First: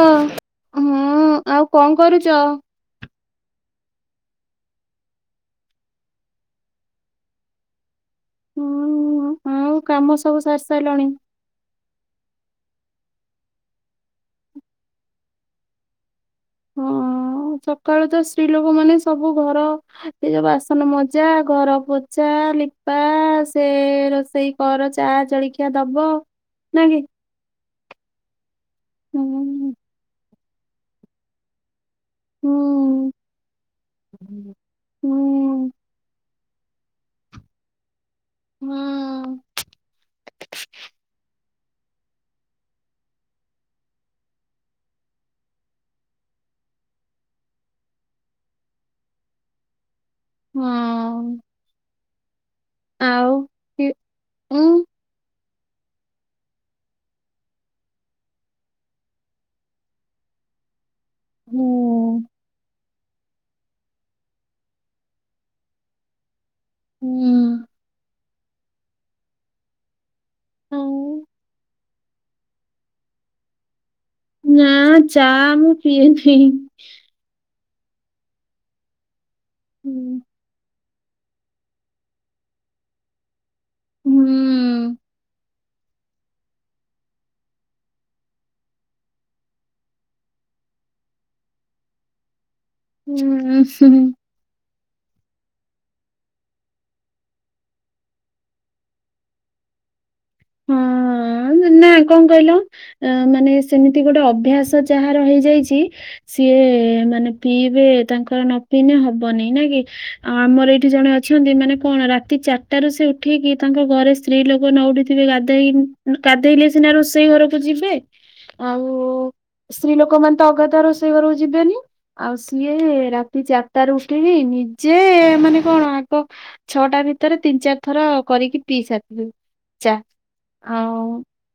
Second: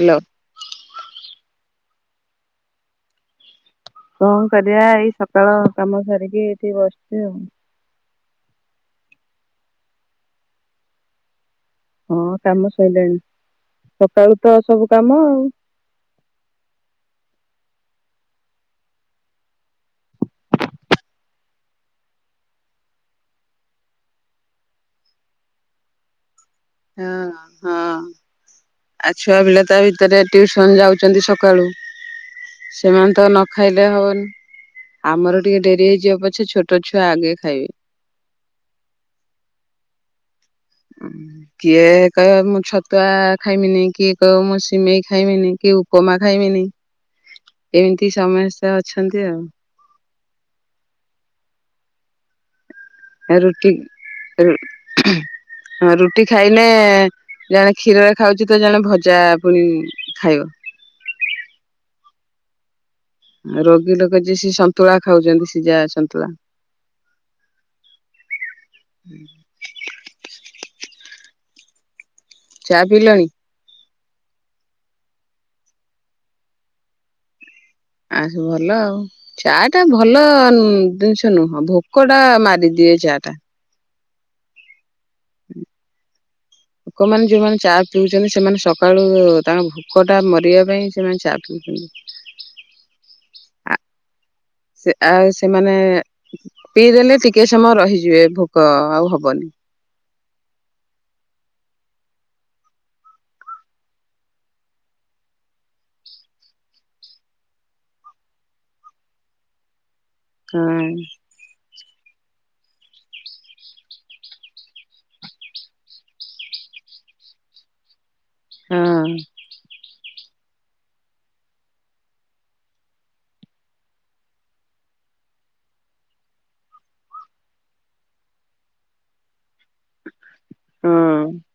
ଅ ହଁ ଆଉ କଣ କରୁଛ? କଣ କରିବା ଏଇ ସକାଳ କାମ ସାରିକି ଏଇଠି ବସିଛି ଆଉ। ହୁଁ ମୁଁ କାମ ସବୁ ସାରି ସାରିଲଣି। ହଁ କାମ ସଇଲାଣି ସକାଳୁ ତ ସବୁ କାମ ଆଉ। ହଁ ସକାଳୁ ତ ସ୍ତ୍ରୀ ଲୋକ ମାନେ ସବୁ ଘର ଏ ଯୋଉ ବାସନ ମଜା ଘର ପୋଛା ଲିପା ସେ ରୋଷେଇ କର ଚା ଜଳଖିଆ ଦବ ନା କି? ହଁ ହଁ ଆ ଛୁଆ ପିଲା ହୁଁ ତା ଭିତରେ ଟ୍ୟୁସନ ଯାଉଛନ୍ତି ସକାଳୁ। ହୁଁ ସେମାନେ ତ ନ ଖାଇଲେ ହଉନି ହୁଁ ଆମର ଟିକେ ଡେରି ହେଇଯିବ ପ ସେ ଛୋଟ ଛୁଆ ଆଗେ ଖାଇବେ। ହୁଁ। କିଏ କହିବ ମୁଁ ଛତୁଆ ଖାଇମିନି କିଏ କହିବ ମୁଁ ସିମେଇ ଖାଇମିନି କିଏ ଉପମା ଖାଇମିନି ଏମିତି ସମସ୍ତେ ଅଛନ୍ତି ଆଉ। ହୁଁ। ଆ ରୁଟି କି ରୁ ଉଁ ହଁ ରୁଟି ଖାଇଲେ ଜଣେ କ୍ଷୀରରେ ଖାଉଛି ତ ଜଣେ ଭଜା ପୁଣି ଖାଇବ। ହୁଁ। ରୋଗୀ ଲୋକ ଯିଏ ସେ ସନ୍ତୁଳା ଖାଉଛନ୍ତି ସିଜା ସନ୍ତୁଳା। ହୁଁ। [unintelligible] ଆଉ ଚା ପିଇିଲଣି? ନା ଚା ମୁଁ ପିଏନାଇ। ଆସ ଭଲ ଆଉ। ଚା ଟା ହୁଁ ଭଲ। ଜିନିଷ ନୁହଁ ଭୋକଟା ମାରିଦିଏ ଚା ଟା। ହୁଁ। ଲୋକମାନେ ଯୋଉମାନେ ଚା ପିଉଛନ୍ତି ସେମାନେ ସକାଳୁ ତାଙ୍କ ଭୋକ ଟା ମରିବା ପାଇଁ ସେମାନେ ଚା ପିଉଛନ୍ତି। ହୁଁ। ଆ ସେ ଆଉ ସେମାନେ ପିଇଦେଲେ ଟିକେ ସମୟ ରହିଯିବେ ଭୋକ ଆଉ ହବନି। ହଁ ନା କଣ କହିଲ ମାନେ ସେମିତି ଗୋଟେ ଅଭ୍ୟାସ ଯାହାର ର ହେଇଯାଇଛି ସିଏ ମାନେ ପିଇବେ ତାଙ୍କର ନ ପିଇନେ ହବନି ନାଇ କି। ଆଉ ଆମର ହଁ ଏଇଠି ଜଣେ ଅଛନ୍ତି ମାନେ କଣ ରାତି ଚାରିଟା ରୁ ସେ ଉଠେଇକି ତାଙ୍କ ଘରେ ସ୍ତ୍ରୀ ଲୋକ ନ ଉଠି ଥିବେ ଗାଧୋଇ ଗାଧୋଇଲେ ସିନା ରୋଷେଇ ଘରକୁ ଯିବେ। ଆଉ ହଁ। ସ୍ତ୍ରୀ ଲୋକମାନେ ତ ଅଗାଧୁଆ ରୋଷେଇ ଘରକୁ ଯିବେନି ଆଉ ସିଏ ରାତି ଚାରିଟା ରୁ ଉଠି କି ନିଜେ ମାନେ କଣ ଆଗ ଛଅଟା ଭିତରେ ତିନି ଚାରି ଥର କରିକି ପିଇ ସାରିିଥିବେ। ଚା ଆଉ। ହଁ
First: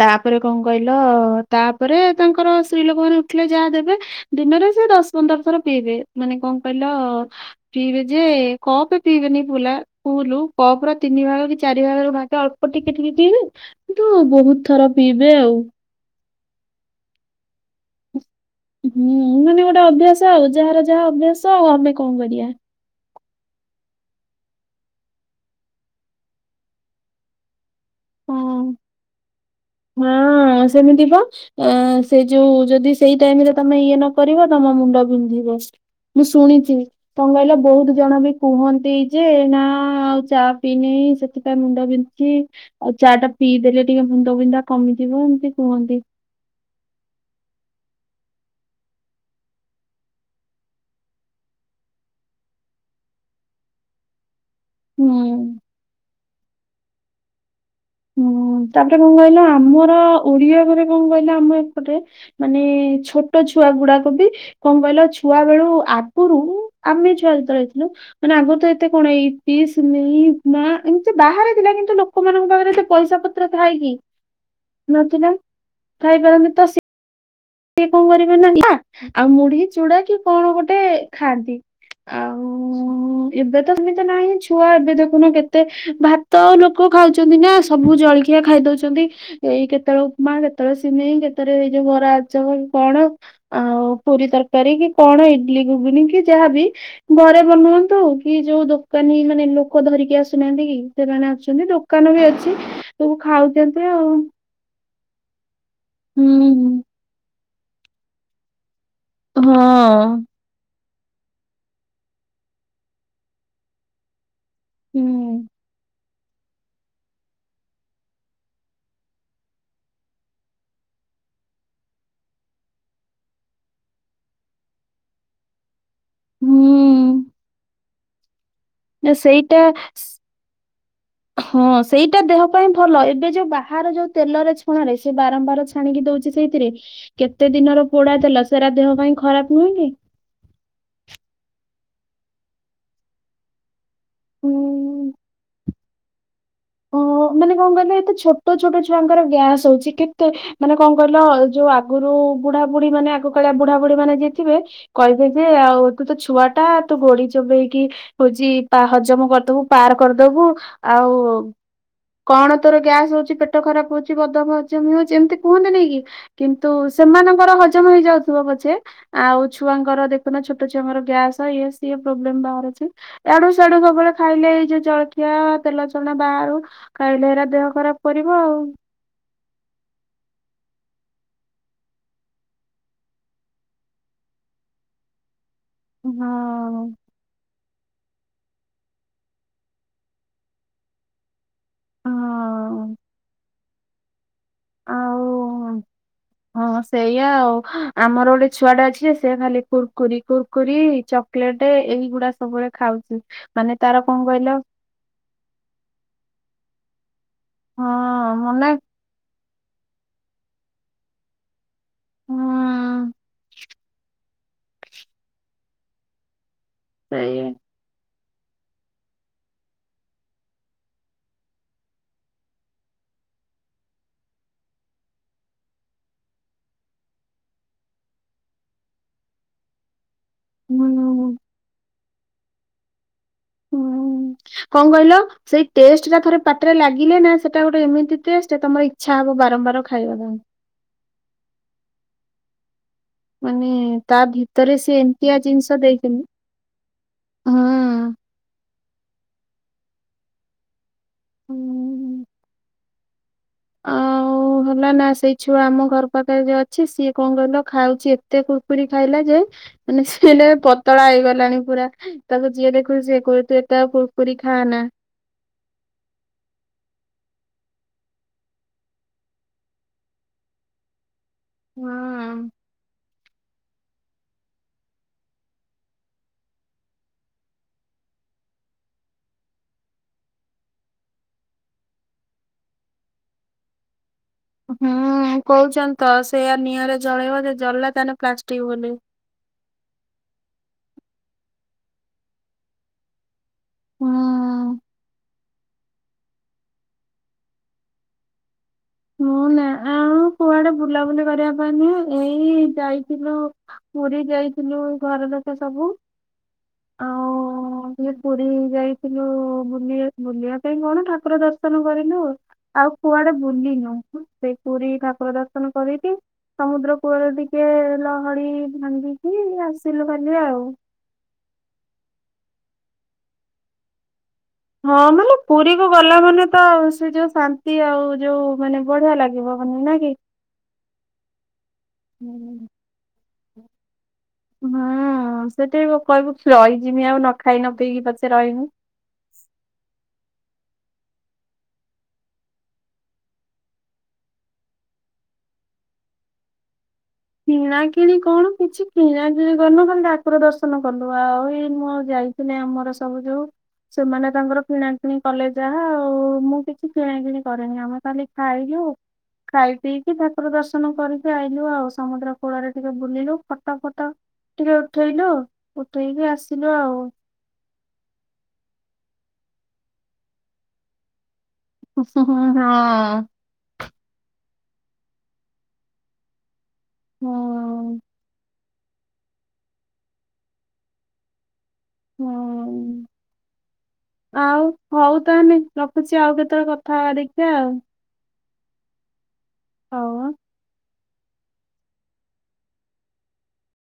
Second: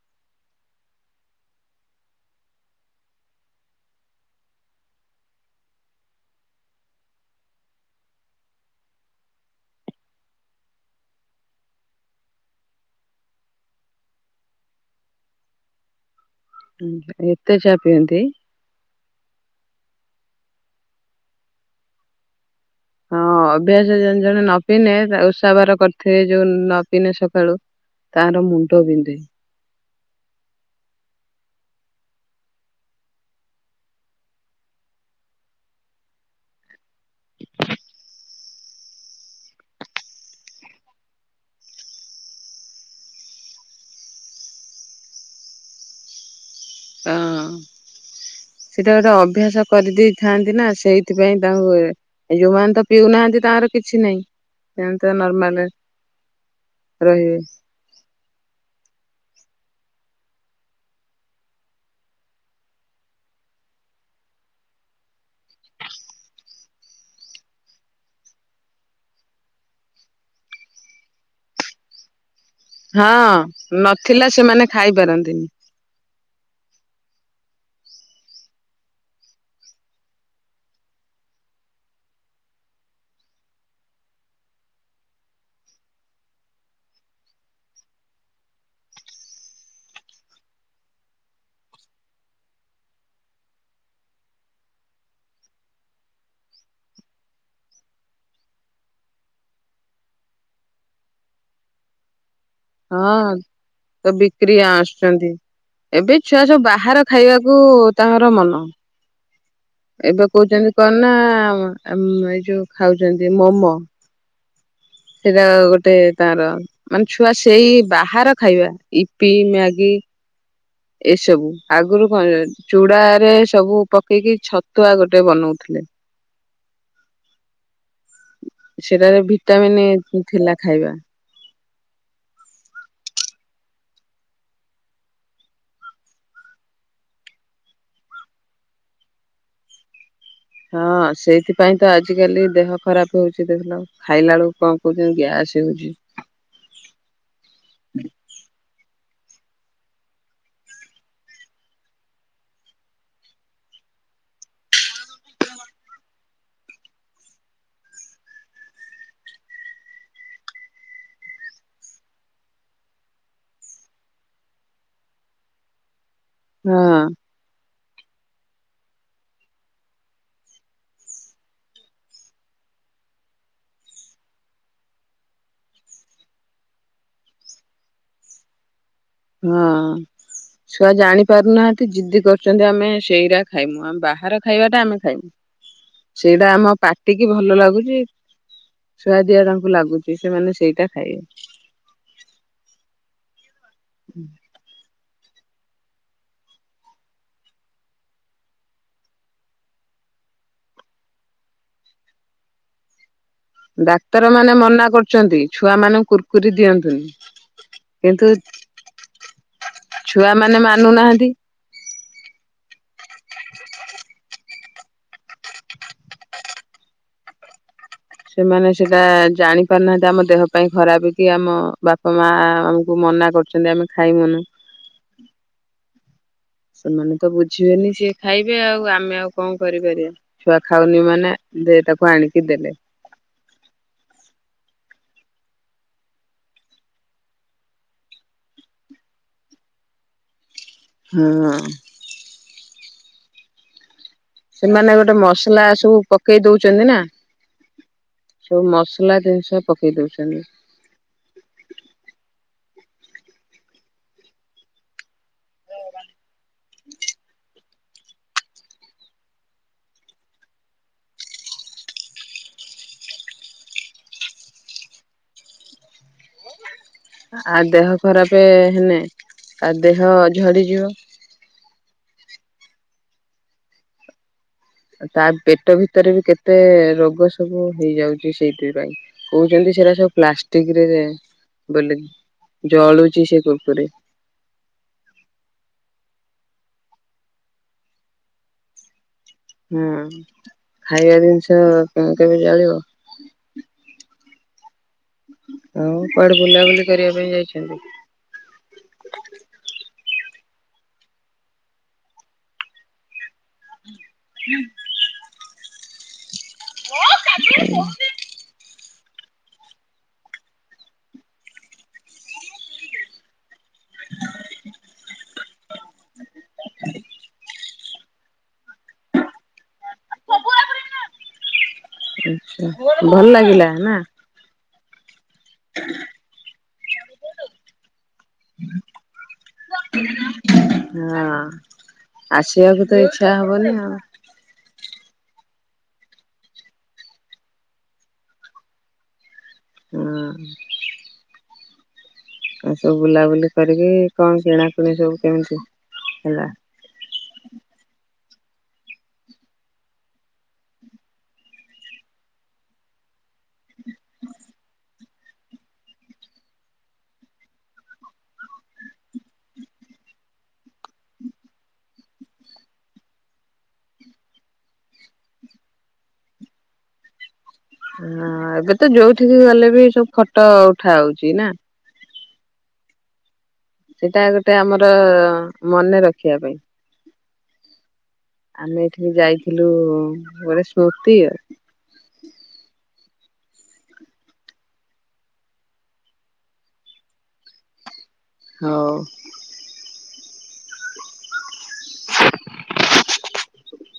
ତାପରେ କଣ କହିଲ ତାପରେ ତାଙ୍କର ସ୍ତ୍ରୀ ଲୋକ ମାନେ ଉଠିଲେ ଯାହା ଦେବେ ଦିନରେ ସେ ଦଶ ପନ୍ଦର ଥର ପିଇବେ ମାନେ କଣ କହିଲ ପିଇବେ ଯେ କପେ ପିଇବେନି ପୁଲା ଫୁଲୁ କପ ର ତିନି ଭାଗ କି ଚାରି ଭାଗରୁ ଭା ଅଳ୍ପ ଟିକେ ଟିକେ ପିଇବେ କିନ୍ତୁ ବହୁତ ଥର ପିଇବେ ଆଉ। ଏତେ ଚା ପିଅନ୍ତି? ହୁଁ ମାନେ ଗୋଟେ ଅଭ୍ୟାସ ଆଉ ଯାହାର ଯାହା ଅଭ୍ୟାସ ଆଉ ଆମେ କଣ କରିବା। ହଁ ଅଭ୍ୟାସ ଜଣେ ଜଣେ ନ ପିନେ ଓଷାବାର କରିଥିବେ ଯୋଉ ନ ପିନେ ସକାଳୁ ତାର ହଁ ମୁଣ୍ଡ ବିନ୍ଧେ। ହଁ ସେମିତି ବା ସେ ଯୋଉ ଯଦି ସେଇ ଟାଇମ ରେ ତମେ ଇଏ ନ କରିବ ତମ ମୁଣ୍ଡ ବିନ୍ଧିବ ମୁଁ ଶୁଣିଛି କଣ କହିଲ ବହୁତ ଜଣ ବି କୁହନ୍ତି ଯେ ନା ଆଉ ଚା ପିଇନି ସେଥିପାଇଁ ମୁଣ୍ଡ ବିନ୍ଧୁଛି ଆଉ ଚା ଟା ପିଇଦେଲେ ଟିକେ ମୁଣ୍ଡ ବିନ୍ଧା କମିଯିବ ଏମିତି କୁହନ୍ତି। ହଁ ସେଟା ଗୋଟେ ଅଭ୍ୟାସ କରିଦେଇଥାନ୍ତି ନା ସେଇଥିପାଇଁ ତାଙ୍କୁ ଯୋଉମାନେ ତ ପିଉନାହାନ୍ତି ତାଙ୍କର କିଛି ନାହିଁ। ଏମିତି ହୁଁ। ନର୍ମାଲ ରହିବେ। ହୁଁ ତାପରେ କଣ କହିଲ ଆମର ଓଡିଆ ଘରେ କଣ କହିଲ ଆମ ଏପଟେ ମାନେ ଛୋଟ ଛୁଆ ଗୁଡାକ ବି କଣ କହିଲ ଛୁଆ ବେଳୁ ଆଗରୁ ଆମେ ଛୁଆ ଯେତେବେଳେ ହେଇଥିଲୁ ମାନେ ଆଗରୁ ତ ଏତେ କଣ ଇପି, ସିମେଇ, ଉପମା ଏମିତି ବାହାରି ଥିଲା କିନ୍ତୁ ଲୋକମାନଙ୍କ ପାଖରେ ଏତେ ପଇସା ପତ୍ର ଥାଏ ହଁ କି ନଥିଲା ସେମାନେ ନଥିଲା ଖାଇପାରନ୍ତିନି। ଥାଇପାରନ୍ତି ତ ସେ ସିଏ କଣ କରିବ ନା ଆଉ ମୁଢି ଚୂଡା କି କଣ ଗୋଟେ ଖାଆନ୍ତି। ଆଉ ଏବେ ତ ଏମିତି ନାହିଁ ଛୁଆ ଏବେ ଦେଖୁନ କେତେ ଭାତ ଲୋକ ଖାଉଛନ୍ତି ନା ସବୁ ଜଳଖିଆ ଖାଇ ଦଉଛନ୍ତି ଏଇ କେତେବେଳେ ଉପମା କେତେବେଳେ ସିମେଇ କେତେବେଳେ ଏଇ ଯୋଉ ବରା କଣ ଆଉ ପୁରୀ ତରକାରୀ କି କଣ ଇଡଲି ଘୁଗୁନ କି ଯାହାବି ଘରେ ବନାନ୍ତୁ କି ଯୋଉ ଦୋକାନୀ ମାନେ ଲୋକ ଧରିକି ଆସୁନାହାନ୍ତି କି ସେମାନେ ଆସୁଛନ୍ତି ଦୋକାନ ବି ଅଛି। ସବୁ ହଁ ଖାଉଛନ୍ତି ଆଉ। ତ ବିକ୍ରି ଆସୁଛନ୍ତି ଏବେ ହୁଁ ଛୁଆ ସବୁ ହୁଁ। ବାହାର ଖାଇବା କୁ ତାଙ୍କର ମନ। ଏବେ କହୁଛନ୍ତି ହଁ। କଣ ନା ଏ ଯୋଉ ଖାଉଛନ୍ତି ମୋମୋ ହୁଁ ସେଇଟା ଗୋଟେ ତାର ମାନେ ଛୁଆ ସେଇ ବାହାର ଖାଇବା ଇପି ମ୍ୟାଗି ଏସବୁ ଆଗରୁ କଣ ଚୁଡା ରେ ସବୁ ପକେଇକି ଛତୁଆ ଗୋଟେ ବନଉଥିଲେ। ହୁଁ। ନା ସେଟାରେ ସେଇଟା ଭିଟାମିନ ଥିଲା ଖାଇବା। ହଁ ସେଇଟା ଦେହ ପାଇଁ ଭଲ ଏବେ ଯୋଉ ବାହାର ଯୋଉ ତେଲରେ ଛଣ ରେ ସେ ବାରମ୍ବାର ଛାଣିକି ଦଉଛି ସେଇଥିରେ କେତେ ଦିନର ପୋଡା ତେଲ ସେଟା ଦେହ ପାଇଁ ଖରାପ ନୁହେଁ କି। ହଁ ସେଇଥିପାଇଁ ତ ଆଜିକାଲି ଦେହ ଖରାପ ହଉଛି ଦେଖିଲ ଖାଇଲା ବେଳକୁ କଣ କହୁଛନ୍ତି ହୁଁ। ଗ୍ୟାସ୍ ହେଉଛି। ହଁ ମାନେ କଣ କହିଲ ଏତେ ଛୋଟ ଛୋଟ ଛୋ ଛୁଆଙ୍କର ଗ୍ୟାସ ହଉଛି କେତେ ମାନେ କଣ କହିଲ ଯୋଉ ଆଗରୁ ବୁଢା ବୁଢୀ ମାନେ ଆଗ କାଳିଆ ବୁଢା ବୁଢୀ ମାନେ ଯିଏ ଥିବେ କହିବେ ଯେ ତୁ ତୋ ଛୁଆ ଟା ତୁ ଗୋଡି ଚୋବେଇକି ହଉଛି ହଜମ କରିଦବୁ ପାର କରିଦବୁ ଆଉ କଣ ତୋର ଗ୍ୟାସ ହଉଚି ପେଟ ଖରାପ ହଉଛି ବଦହଜମି ହଉଛି ଏମିତି କୁହନ୍ତିନି କି। କିନ୍ତୁ ହଁ ସେମାନଙ୍କର ହ ହଜମ ହେଇଯାଉଥିବ ପଛେ ଆଉ ଛୁଆଙ୍କର ଦେଖୁନ ଛୋଟ ଛୁଆଙ୍କର ଗ୍ୟାସ ଇଏ ସିଏ ପ୍ରୋବ୍ଲେମ ବାହରୁଚି ଆଡୁ ସେଆଡୁ ସବୁବେଳେ ଖାଇଲେ ଏଇ ଜଳଖିଆ ତେଲ ଛଣା ବାହାରୁ ଖାଇଲେ ହେରା ଦେହ ଖରାପ କରିବ ଆଉ। ହଁ ଛୁଆ ଜାଣି ପାରୁନାହାନ୍ତି ଯିଦି କରୁଛନ୍ତି ଆମେ ସେଇରା ଖାଇବୁ ଆମେ ବାହାର ଖାଇବାଟା ଆମେ ଖାଇବୁ। ସେଇଟା ଆମ ହଁ ପାଟିକି ଭଲ ଲାଗୁ ସୁଆଦିଆ ତାଙ୍କୁ ଲାଗୁଛି ସେମାନେ ସେଇଟା ଖାଇବେ। ହଁ [inaudible] ଆଉ ହଁ ସେଇଆ ଆଉ ଆମର ଗୋଟେ ଛୁଆ ଟା ଅଛି ସେ ଖାଲି କୁୁରକୁରି କୁୁରକୁରି ଚକୋଲେଟ ଏଇଗୁଡା ସବୁବେଳେ ଖାଉଛି। ମାନେ ତାର କଣ ଡାକ୍ତର ମାନେ କହିଲ ମନା କରୁଛନ୍ତି ଛୁଆ ମାନଙ୍କୁ କୁର୍କୁରି ଦିଅନ ତୁନି। ହଁ ମନା ଛୁଆ ମାନେ ମାନୁନାହାନ୍ତି। ହଁ ସେଇଆ। ସେମାନେ ସେଇଟା ଜାଣି ପାରୁନାହାନ୍ତି ଆମ ଦେହ ପାଇଁ ଖରାପ କି ଆମ ବାପା ମା ଆମକୁ ମନା କରୁଛନ୍ତି ଆମେ ଖାଇମୁନୁ। ସେମାନେ ତ ବୁଝିବେନି ସିଏ ଖାଇବେ ଆଉ ଆମେ ଆଉ କଣ କରିପାରିବା। ଛୁଆ ହୁଁ ଖାଉନି ମାନେ ଦେ ତାକୁ। ଆଣିିକି ଦେଲେ। ହୁଁ କଣ କହିଲ ସେଇ ଟେଷ୍ଟ ଟା ଥରେ ପାଟିରେ ଲାଗିଲେ ନା ସେଟା ଗୋଟେ ଏମିତି ଟେଷ୍ଟ ତମର ଇଛା ହବ ବାରମ୍ବାର ଖାଇବା ପାଇଁ। ହୁଁ। ମାନେ। ତା ଭିତରେ ସେମାନେ ସେ ଗୋଟେ ଏମିତିଆ ମସଲା ଜିନିଷ ସବୁ ଦେଇଛନ୍ତି ପକେଇ ଦଉଛନ୍ତି ନା ହଁ ସବୁ ମସ ସଲା ଜିନିଷ ପକେଇ ଦଉଛନ୍ତି। ହୁଁ। ଆଉ ହେଲା ନା ସେଇ ଛୁଆ ଆମ ଘର ପାଖରେ ଯିଏ ଅଛି ସିଏ କଣ କହିଲ ଖାଉଛି ଏତେ କୁରକୁରି ଖାଇଲା ଯେ ମାନେ ସିଏଏଇନେ ପତଳା ହେଇଗଲାଣି ପୁରା ତାକୁ ଯିଏ ଦେଖୁଚି ସିଏ କହୁଚି ତୁ ଏତେ ଆଉ କୁୁରକୁରି ଖା ନା। ଆ ଦେହ ଖରାପ ହେନେ ଆ ଦେହ ଝଡିଯିବ। ହୁଁ। ତା ପେଟ ଭିତରେ ବି କେତେ ରୋଗ ସବୁ ହେଇଯାଉଛି ସେଇଥିପାଇଁ କହୁଛନ୍ତି ସେରା ସବୁ ପ୍ଲାଷ୍ଟିକ ରେ ବୋଲିକି ଜଳ ହୁଁ କହୁଛନ୍ତି ତ ସେୟା ନିଆଁରେ ଜଳେଇବ ଯଦି ଜଳିଲା ତାଲେ ପ୍ଲାଷ୍ଟିକ ବୋଲି। ହୁଁ ଖାଇବା ଜିନିଷ କେ କେବେ ଜଳିବ। ହଁ। ହଉ କୁଆଡେ ବୁଲାବୁଲି କରିବା ପାଇଁ ଯାଇଛନ୍ତି। ମୁଁ ନା ଆଉ କୁଆଡେ ବୁଲାବୁଲି କରିବା ପାଇଁ ନୁ ଏଇ ଯାଇଥିଲୁ। ପୁରୀ ଯାଇଥିଲୁ ଘର ଲୋକ ସବୁ। ହ [unintelligible] ଥିଲୁ ବୁଲିବା ବୁଲିବା ପାଇଁ କଣ ଠାକୁର ଦର୍ଶନ କରିଲୁ ଆଉ କୁଆଡେ ବୁଲିୁନୁ। ସେ ପୁରୀ ଠାକୁର ଦର୍ଶନ କରିକି ସମୁଦ୍ର କୂଳରେ ଟିକେ। ଲହଡି ଭାଙ୍ଗିକି ଆସିଲୁ ଖାଲି ଆଉ। ଭଲ ଲାଗିଲା ନା। ହଁ ମାନେ। ପୁରୀ କୁ ଗଲା ମାନେ ତ। ସେ ଯୋଉ ଶାନ୍ତି ଆଉ। ଯୋଉ ମାନେ ବଢିଆ ଲାଗିବ ମାନେ ନା କି। ହଁ। ଛା ହବନି ଆଉ। ହୁଁ ସେଠି କହିବୁ ରହିଯମି ଆଉ ନ ଖାଇ ନ ପିଇକି ପଛେ ରହିମି। ହୁଁ। ଆଉ ସବୁ ବୁଲାବୁଲି କରିକି କଣ କିଣାକିଣି ସବୁ କେମିତି ହେଲା। କିଣା କିିଣି କଣ କିଛି କିଣା କିିଣି କରିନୁ ଖାଲି ଠାକୁର ଦର୍ଶନ କଲୁ ଆଉ ଏଇ ମୁ ଆଉ ଯାଇଥିଲି ଆମର ସବୁ ଯୋଉ। ସେମାନେ ତାଙ୍କର କିଣା କି କଲେ ଯାହା ଆଉ ମୁଁ କିଛି କିଣା କିିଣି କରିରେନି ଆମେ ଖାଲି ଖାଇଲୁ ଖାଇ ପିକି ଠାକୁର ଦର୍ଶନ କରିକି ଆଇଲୁ ଆଉ। ସମୁଦ୍ର କୂଳରେ ଟିକେ ବୁଲିଲୁ ଫଟ ଫଟ ଟିକେ ଉଠେଇଲୁ ଉଠେଇକି ଆସିଲୁ ଆଉ। ହ ଏବେ ତ ଯୋଉଠିକି ଗଲେ ବି ସବୁ ଫଟୋ ଉଠା ହଉଛି ନା? ହୁଁ ହୁଁ ହଁ। ସେଇଟା ଗୋଟେ ଆମର ମନେ ରଖିବା ପାଇଁ ହୁଁ। ଆମେ ଏଠିକି ଯାଇଥିଲୁ ଗୋଟେ ସ୍ମୃତି ଆଉ। ହୁଁ ଆଉ ହଉ ତାହଲେ ରଖୁଛି ଆଉ କେତେବେଳେ କଥା ହେବା ଦେଖିବା ଆଉ। ହୋଉ। ହୋଉ ଆଁ।